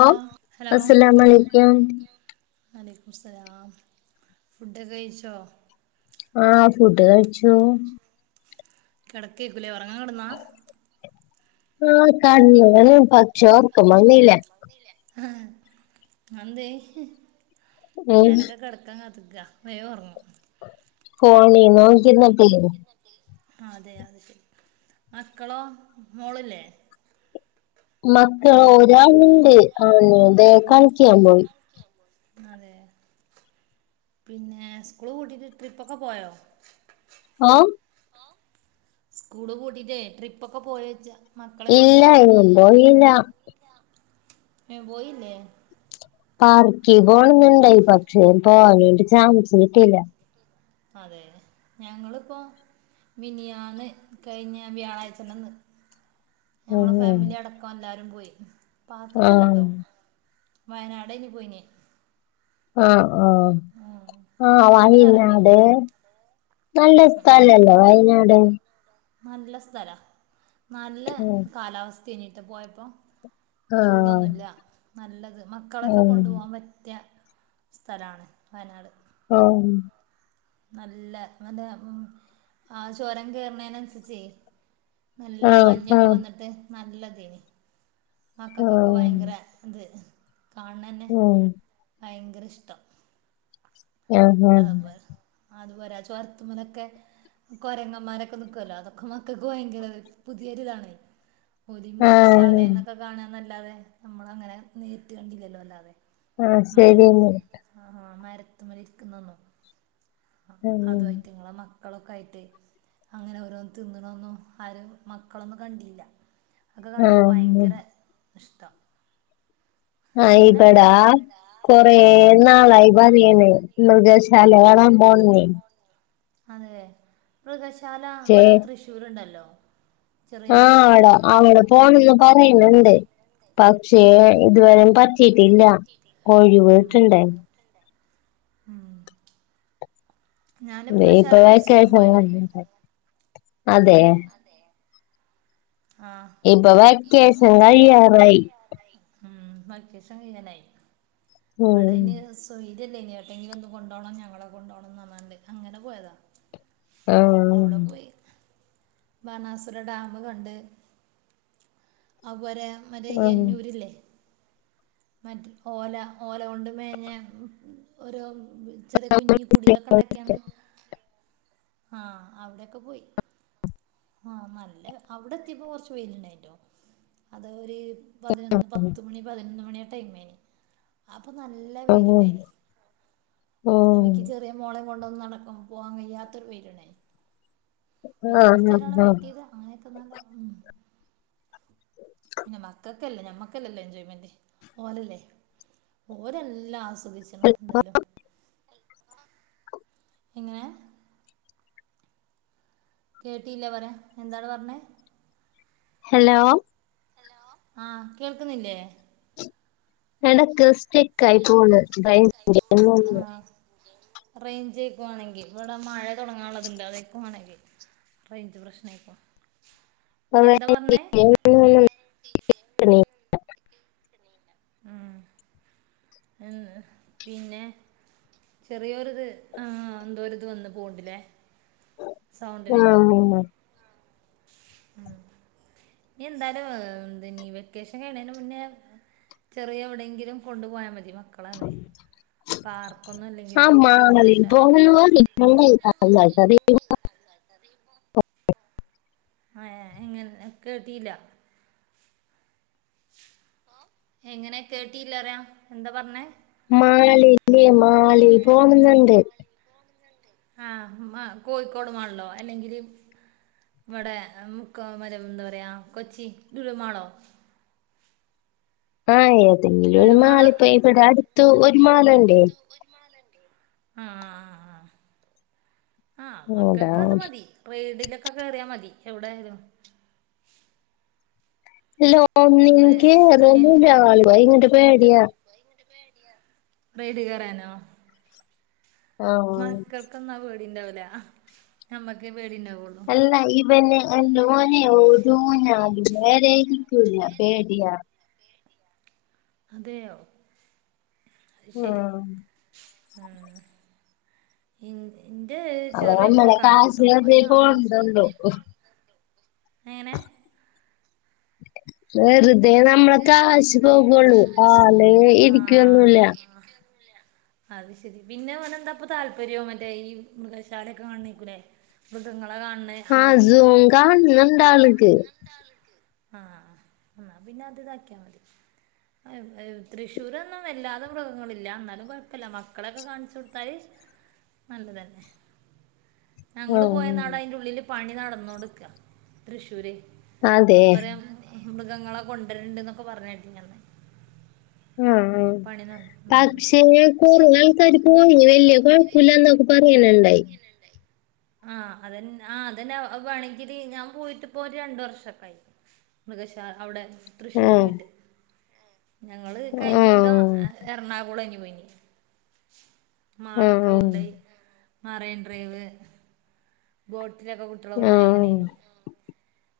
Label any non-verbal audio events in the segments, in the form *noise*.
ഓ അസ്സലാമു അലൈകും വലൈകുംമുസ്സലാം ഫുഡൊക്കെ കഴിച്ചോ ആഹ് ഫുഡ് കഴിച്ചു കിടക്കേക്കുംലേ ഉറങ്ങാൻ കിടുന്നാ ആഹ് കടങ്ങിന് പക്ഷേ ഒറക്കം വന്നില്ല ആഹ് അത് എന്തേ ഉം ഞാനൊക്കെ കിടക്കാൻ കാത്ത്ക വേം ഉറങ്ങും ഫോണി നോക്കി ഇരുന്നാപെയ് ഇരുന്നപായ്, അതെ അതെ മക്കളോ മോളില്ലേ മക്കള് ഒരാളുണ്ട് അവന് ഇതേ കളിക്കിയാൻ പോയി അതെ പിന്നെ സ്കൂള് പൂട്ടിട്ട് ട്രിപ്പൊക്കെ പോയോ ഓ സ്കൂള് പൂട്ടിട്ടേ ട്രിപ്പൊക്കെ പോയോ ചോയ്ച്ച മക്കളെ കൊണ്ട് ഇല്ല ഇ എങ്ങും പോയില്ല ഏ പോയില്ലേ പാർക്കി പോണംന്നുണ്ടായി പക്ഷേ പോകാൻ വേണ്ടി ചാൻസ് കിട്ടില്ല അതെ ഞങ്ങളിപ്പോ മിനിയാന്ന് കഴിഞ്ഞ വ്യാഴാഴ്ചന്റെ അന്ന് ഞങ്ങള ഉം ഫാമിലി അടക്കം എല്ലാരും പോയി പാർക്ക്ക്ക് ആഹ് അല്ലട്ടോ വയനാട് ഏന് പോയിനെ ആഹ് ആഹ് ഉം ആഹ് അവിടെക്കെ ഒന്ന് കറങ്ങി വായനാട് നല്ല സ്ഥലല്ലോ വയനാട് നല്ല സ്ഥല നല്ല ഉം കാലാവസ്ഥ ഇനിട്ട് പോയപ്പോ ആഹ് ചൂടൊന്നുല്ല നല്ലത് മക്കളൊക്കെ ഉം കൊണ്ടുപോവാൻ പറ്റിയ സ്ഥലണ് വയനാട് ഓ നല്ല എന്താ ഉം ആഹ് ചോരം കേറുന്നേന്ന് അന്സരി ച്ചേ, നല്ല ആഹ് മഞ്ഞൊക്കെ ആഹ് വന്നിട്ട് നല്ല ഇതെനി മക്കക്കൊക്കെ ഉം ഭയങ്കര ഇത് കാണ്ണന്നെ ഉം ഭയങ്കര ഇഷ്ടം ആഹ് അത പോ അതുപോലെ ചോർത്തുമ്പന്നൊക്കെ കൊരങ്ങമാരൊക്കെ നിക്കുവല്ലോ അതൊക്കെ മക്കൾക്ക് ഭയങ്കര പുതിയൊരി ഇതാണ് ഓല് മൃഗശാല ആഹ് എന്നൊക്കെ കാണാന്നലത്തെ നമ്മള് അങ്ങനെ നേരിട്ട് കണ്ടില്ലല്ലോ അല്ലാതെ ആ മര ശരിയെന്നാ ആഹ് മരത്ത ഇരിക്കുന്നൊന്നു ആഹ് അതും ഉം ആയിറ്റങ്ങളെ മക്ക മക്കളൊക്കെ ആയിട്ട് അങ്ങനെ ഓരോന്ന തിന്നണമന്നും ആരും മക്കളൊന്നും കണ്ടില്ല ഒക്കെ കണ്ടപ്പോ ആഹ് ഭയങ്കര ഇഷ്ട്ടം ആഹ് ഇബടാ കൊറേ നാളായി പതിയണ് മൃഗശാല *unintelligible* അതെ മൃഗശാല പക്ഷേ ഇവിടെ തൃശ്ശൂര്ണ്ടല്ലോ ആഹ് അട അവടെ പോണന്ന് പറയണണ്ട് പക്ഷേ ഉം ഇതുവരേം പറ്റീട്ടില്ല ഒഴിവ് ഉം കിട്ടണ്ടെ ഉം ഞാന് മൃഗശാല മൈസൂരും പോയിണ് *unintelligible* എങ്ങനെ ആഹ് ഇപ്പൊ വെക്കേഷൻ കഴിയാറായി ഉം മക്കിസ കയ്യാനായി ഉം മ്മടായി ന്‌സ്‌ സൊയിര്യല്ലേയിനി ഏട്ടെങ്കിലും ഒന്ന് കൊണ്ടോണം ഞങ്ങളെ കൊണ്ടോണം പറഞ്ഞാണ്ട് അങ്ങനെ പോയതാ ആഹ് അവിടെ പോയി ബണാസുര ഡാമ് കണ്ട് അത് പോരെ മറ്റേ ഉം എന്നൂരില്ലേ മറ്റ് ഓല ഓല കൊണ്ട് മേഞ്ഞ ഓരോ ചെറിയ കുഞ്ഞി കുടിലൊക്കെ ഇണ്ടാക്കിയാണ്ട് ആഹ് അവിടെയെക്കെ പോയി ആഹ് നല്ല അവിടെത് ത്തിയപ്പോ കൊറച്ച് വെയിലിണ്ടായിട്ടോ അതാ ഒര് പതിനൊന്ന് പത്ത് മണി പതിനൊന്ന് മണിയാ ടൈമയിന് അപ്പൊ നല്ല ഉം വെയില്ണ്ടായിനി ഉം *unintelligible* ചെറിയ മോളെ കൊണ്ടൊന്ന് നടക്കും പോവാൻ കയ്യാത്ത ഒരു വെയില്ണ്ടായിനി പിന്നെ ആഹ് കൊറച്ചേരം ആടെ ആഹ് ആഹ് വെയിറ്റ് ചെയ്ത് അങ്ങനെയൊക്കെ നല്ല ഉം പിന്നെ മക്കക്കല്ലേ ഞമ്മക്കല്ലല്ലോ എൻജോയ്മെന്റ് ഓലല്ലേ ഓരെല്ലാം ആസ്വദിച്ചണ് എന്തായാലും എങ്ങനെ കേട്ടീല്ലാ പറാ എന്താ പറഞ്ഞെ ഹലോ ഹലോ ആഹ് കേൾക്കുന്നില്ലേ എടക്ക് സ്റ്റക്ക് ആയി പോണ് റെയിഞ്ചിൻ്റെയാ തോന്ന് റേയ്ഞ്ച്ക്കുവാണെങ്കി ഇവിടെ മഴ തുടങ്ങാനുള്ളതുണ്ട് അതക്കുവാണെങ്കി റേയിഞ്ച് പ്രശ്നായിക്കും *unintelligible* ഉം ഉം പിന്നെ ചെറിയോരു ഇത് ആഹ് എന്തോ ഒരു ഇത് വന്ന് പോണ്ട്ല്ലേ ആഹ് ഇനി എന്തായാലും എന്തെനി വെക്കേഷൻ കഴിയണേന് മുന്നേ ചെറിയ എവിടെയെങ്കിലും കൊണ്ടു പോയാ മതി മക്ക് മക്ക *unintelligible* പാർക്കൊന്നും ഇല്ലെങ്കിലും മൃഗശാലൊക്കെ ഇപ്പണ്ട് *unintelligible* *unintelligible* അത് *unintelligible* ഏഹ് എങ്ങനെ കേട്ടീല്ലാ ഓഹ് എങ്ങനെ കേട്ടില്ലാ പറയാ എന്താ പറഞ്ഞേ? മാലിബി മാലിബോ പോകുന്നുണ്ട് ആഹ് മാ കോഴിക്കോട് മാളിലോ അല്ലെങ്കില് ഇവിടെ മുക്കം അല്ല എന്താ പറയാ കൊച്ചി ലുലുമാളൊ ആഹ് ഏതെങ്കിലും ഒരു ലുലുമാള മാളിപ്പോയി ഇവിടെ അടുത്ത് ഒരു മാള് ഇണ്ടേ ഒരു മാള് ഇണ്ടേ ആഹ് ആഹ് ആഹ് ആഹ് ആഹ് അതാ മക്കക്ക് അത് മതി റെയ്ഡിലൊക്കെ കേറിയാ മതി എവ്ടായാലും ഇല്ല ഒന്ന് ഒനിക്ക് അതൊന്നുല്ല ഓന് ഭയങ്കര പേടിയാ ഭയങ്കര പേടിയ ആഹ് മക്കൾക്കൊന്നും ആഹ് പേടിണ്ടാവൂല ഞമ്മക്കേ പേടിണ്ടാവൊള്ളു അല്ല ഈ പിന്നെ എൻ്റെ ഓനെ ഒര് ഉഞ്ഞാലിലും നേരെ നിക്കൂല പേടിയാ അതെയോ അയ് ശരി ആഹ് ആഹ് ഇൻ്റെ ഇന്റെ അപ്പൊ ചെറിയ നമ്മളെ മോൾക്ക് കാശ് അങ്ങനെട്ടോ വെറുതെ അയ്ന് പോണ്ടല്ലോ ന്നെ നെ വെറുതെ നമ്മളെ വെറുതെ കാശ് നമ്മളെ പോകുള്ളൂ കാശ് ആള് പോവൊള്ളൂ ഇരിക്കൊന്നുമില്ല ആഹ് അത് ശെരി പിന്നെ ഓന് എന്താപ്പം താല്പര്യം മറ്റേ ഈ മൃഗശാലക്കെ കാണ്ണേക്കൂലേ മൃഗങ്ങളെ കാണ് ആഹ് സും കാണണം ഉണ്ട് ആള്ക്ക് ആഹ് ആഹ് പിന്നെ അത് ഇതാക്കിയാ മതി തൃശ്ശൂരൊന്നും വല്ലാതെ മൃഗങ്ങളില്ല എന്നാലും കൊയപ്പല്ല മക്കളെക്കെ കാണിച്ചു ത്താല് നല്ലത് തന്നെ ആ, ഞങ്ങള് പോയ അന്ന് അതിന്റെ ഉള്ളില് പണി നടന്നോണ്ട് നിക്ക തൃശ്ശൂര് അതെ കൊറെ മൃഗങ്ങളെ കൊണ്ടുവരണ്ട് എന്നൊക്കെ പറഞ്ഞേട്ടീനി അന്ന് ആഹ് പണി നട ഉം. പക്ഷെ കൊറേ ആയിട്ട് ഒര് പോയി വല്യ കൊഴപ്പല്ല എന്നൊക്കെ പറയണണ്ടായി ആഹ് അതന്നെ ആഹ് അതന്നെ അത് വേണങ്കില് ഞാൻ പോയിട്ട് ഇപ്പോ ഒര് രണ്ട് വർഷൊക്കെ ആയി മൃഗശാ അവ്ടെ ആ തൃശ്ശൂര് പോയിട്ട് ഞങ്ങള് കയ്ഞ്ഞ ആ കൊല്ലം എറണാകുളേനി പോയിനിയ ആ മാളൊക്കെ കൊണ്ടോയി മറൈൻ ഡ്രൈവ് ബോട്ടിലൊക്കെ കുട്ടികളെ ആ കൊണ്ടോയി അങ്ങനെനി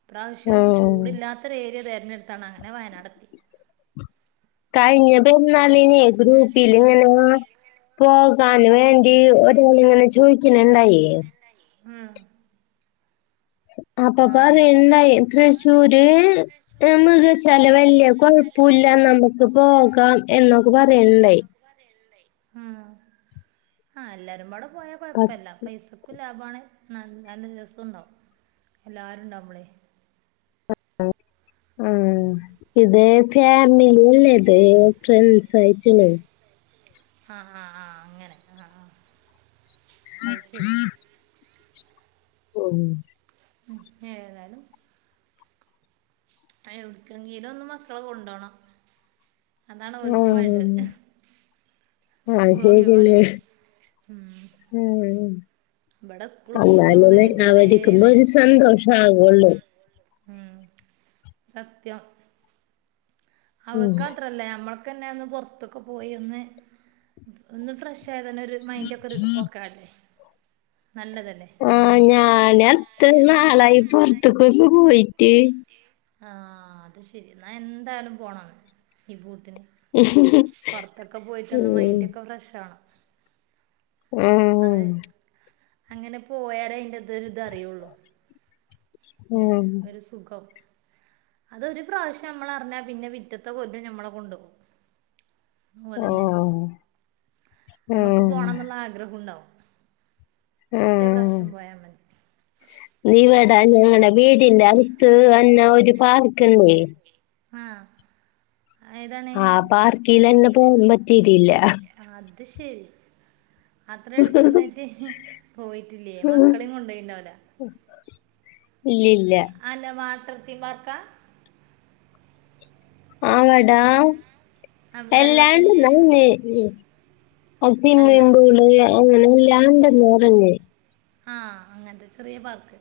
ഇപാവശ്യം ആ ചൂടില്ലാത്ത ത്ത ഒരു ഏരിയ തെരഞ്ഞെടുത്താണ് അങ്ങനെ വയനാടത്തി *inaudible* കഴിഞ്ഞ പെരുന്നാളിനെ ഗ്രൂപ്പില് ഇങ്ങനെ ഞങ്ങ പോകാന് വേണ്ടി ഒരങ്ങി *unintelligible* ചോയ്ക്കാണിണ്ടായെ ഉം അപ്പൊ ആഹ് പറയണ്ണ്ണ്ടായി തൃശ്ശൂര് മൃഗശാല വല്യ കൊഴപ്പുല്ല നമു ക്ക് പോകാം എന്നൊക്കെ പറയണ്ടായി ആഹ് ആഹ് എല്ലാരും പാടെ പോയാ പ- കൊഴപ്പല്ല പൈസക്കും ലാഭാണ് നല്ല രസമുണ്ടാകും എല്ലാരും ഉണ്ടാകുമ്പളെ ആഹ് ആഹ് ഇതേ ഫാമിലില്ലത് ഫ്രെണ്ട്സ് ആയിട്ടുള്ളത് ആഹ് ആഹ് ആഹ് അങ്ങനെ ആഹ് ആഹ് അത് ശരി *inaudible* ഓഹ് ഉം ഏതായാലും എ എവിടക്കെങ്കിലും ഒന്ന് മക്കളെ കൊണ്ടോണം അതാണ് ഓൽക്കും വേണ്ടത് അത് സ്കൂൾ ശരിയല്ലേ ഒഴിവല്ലേ ഉം ഉം ഇബടെ സ്കൂള് പൂട്ടിയ മുതല് എന്നാലെന്നെ ഇതുവരേ അവരിക്കുപ്പൊ ഒരു ഇതേനി സന്തോഷ ആകുള്ളൂ ഉം സത്യം ഉം അവർക്ക്‌ മാത്രല്ല നമ്മള്ക്കന്നെ ഒന്ന് പുറത്തൊക്കെ പോയി ഒന്ന് ഒന്ന് ഫ്രഷ്- ക്ഷേ തന്നെ ഒരു മൈൻഡ ഒക്കെ ഒരു ഓക്കെല്ലേ നല്ലതല്ലേ ആഹ് ഞാനത്ത് നാളായി പുറത്തേക്ക ക്കോ പോയി ആഹ് അത് ശെരി ന്നാ എന്തായാലും പോണം ഈ ബൂത്തിന് ഉം പുറത്തൊക്കെ പോയിട്ട് ഒന്ന് മൈൻഡ് ഒക്കെ ഫ്രഷ് ആകണം ഉം അത് അങ്ങനെ പോയാലേ അതിന്റെതൊ ഒരു ഇത് അറിയുള്ളു ഏഹ് ആഹ് ഒരു സുഖം അതൊരു പ്രാവശ്യം നമ്മൾ അറിഞ്ഞാ പിന്നെ പിറ്റേത്തെ കൊല്ലം നമ്മളെ കൊണ്ട്പോകും ഓലന്നെ ആഹ് നമ്മക്ക് ആഹ് പോണം എന്നുള്ള ആഗ്രഹണ്ടാവും ആഹ് മതി നീ എടാ ഞങ്ങടെ വീടി എന്റെ അടുത്ത് എന്നാ ഒരു പാർക്ക്ണ്ടേ ആഹ് ആഹ് പാർക്കിൽ തന്നെ പോകാൻ പറ്റിട്ടില്ല അത് ശരി അത്ര എടുത്തണ്ടായിട്ട് പോയിട്ടില്ലേ മക്കളെ കൊണ്ടോയിണ്ടാവ് ല ഇല്ല അല്ല വാട്ടർ തീം പാർക്കാ ആടാ ആ, വെള്ളത്തിൻ എല്ലാണ്ട് അല്ല അസ്വിമ്മിംഗ് പൂൾ അങ്ങനെല്ലാണ്ടന്ന് പറഞ്ഞ് ആഹ് അങ്ങനത്തെ ചെറിയ പാർക്ക്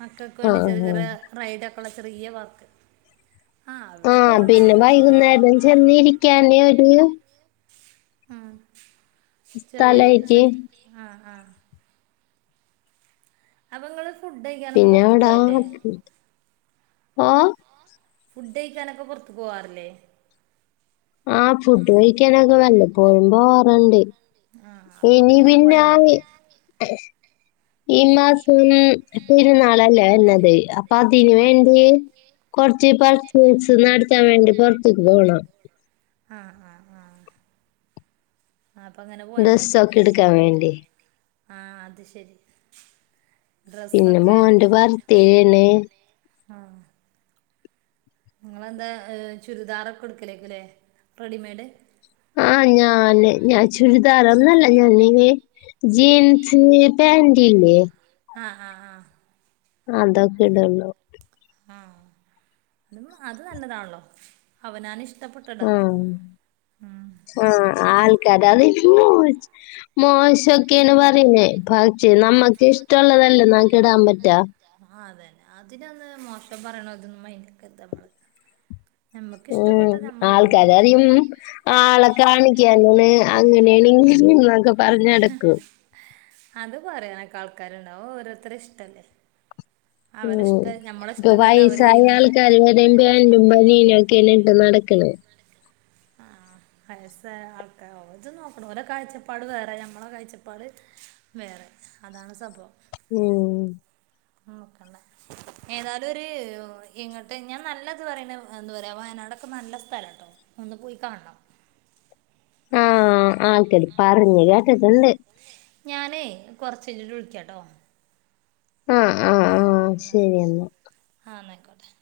മക്കൾക്ക് വേണ്ടി ആഹ് ചെറിയ ആഹ് ചെറിയ- റൈഡൊക്കെയുള്ള ചെറിയ പാർക്ക് ആ അവിടെയൊക്കെ ആഹ് കൊണ്ടുപോയാൽ പിന്നെ മതിയല്ലോ വൈകുന്നേരം ചെന്നിരിക്കാനേ ഒരു- ആ ചെറിയറിയൊരു സ്ഥലായിട്ട് സെറ്റ് ആഹ് ആഹ് അപ്പൊ ങ്ങള് ഫുഡ് കഴിക്കാനൊന്നും പിന്നെ പൊറത്ത്ക്ക്‌ അവടാ പോകൽ ഇല്ലേ ഓ ഫുഡ് കഴിക്കാനൊക്കെ പുറത്തുക്ക്‌ പോവാറില്ലേ? ആഹ് ഫുഡ് കഴിക്കാനൊക്കെ വെല്ലപ്പോഴും പോകാറുണ്ട് ആ അപ്പോൾ ഒക്കെ ഇനി ഇങ്ങനെ പിന്നെ ഞാ പോയാൽ മതി ഈ മാസം പെരുന്നാളല്ലേ വരുന്നത് അപ്പൊ അതിന് വേണ്ടി കുറച്ച് പർച്ചേസ് നടത്താൻ വേണ്ടി പുറത്ക്ക് പോകണം ആഹ് ആഹ് ആഹ് ആ അപ്പൊ അങ്ങനെ പോയാ മതി ഡ്രസ്സൊക്കെ എടുക്കാൻ വേണ്ടി ആ അത് ശരി ഡ്രെസ് പിന്നെ ഒക്കെ മോന്റെ ബർത്ത്ഡേന് ആഹ് നിങ്ങളെന്താ ചുരിദാറൊക്കെ എടുക്കലേക്കൽ അല്ലേ റെഡിമെയ്ഡ് ആഹ് ഞാൻ ഞാൻ ചുരിദാറോന്നല്ല ഞാനീ- ജീന്സ് പാന്റില്ലേ ആഹ് ആഹ് ആഹ് അതൊക്കെ ഇടള്ളൂ ആഹ് അതും അത് നല്ലതാണല്ലോ അവനാൻ ഇഷ്ടപ്പെട്ട ഇടാമല്ലോ ഉം ഉം ഉം ആൾക്ക് ര് അതെ മോശൊക്കെയു പറയനേ പക്ഷേ നമ്മുക്ക് ഇഷ്ടമുള്ളതല്ലേ നമക്ക് ഇടാൻ പറ്റാ ആ അതന്നെ അതിനൊന്ന് മോശം പറയണ ഇതൊന്നും ഇന്ക് ഇത നമ്മള ഉം ഇടണേ ആൾക്കാര അറും ആളെ കാണിക്കാനാണ് അങ്ങനെയാണ് ഇന്നൊക്കെ അത് പറയാനൊക്കെ ആൾക്കാരുണ്ടാവും ഓരോരുത്തര ഇഷ്ടല്ലേ ഉം. അവരിഷ്ട ഞമ്മള ഇഷ്ടല്ലല്ലോ അവര് ചെയ്യുന്നേ എയും പറും പനീനും ഒക്കെന്നെ ഇട്ട് നടക്കണ ആ വയസ ആൾക്കാ ഓത് നോക്കണം ഓരോ കാഴ്ചപ്പാട് വേറെ ഞമ്മളെ കാഴ്ചപ്പാട് വേറെ അതാണ് സംഭവം ഉം അഹ് നോക്കണ്ട ഏതാലും ഒരു ഇങ്ങോട്ട് ഞാൻ നല്ലത് പറയുന്ന എന്താ പറയാ വയനാടൊക്കെ നല്ല സ്ഥലം കേട്ടോ ഒന്ന് പോയി കാണണം ആൾക്കല് പറഞ്ഞു കേട്ടട്ടുണ്ട് ഞാനേ കൊറച്ച കഴിഞ്ട്ട് വിളിക്കാട്ടോ ആഹ് ആഹ് ആഹ് ശരിയന്നാ ആ ന്നായ്ക്കോട്ടെ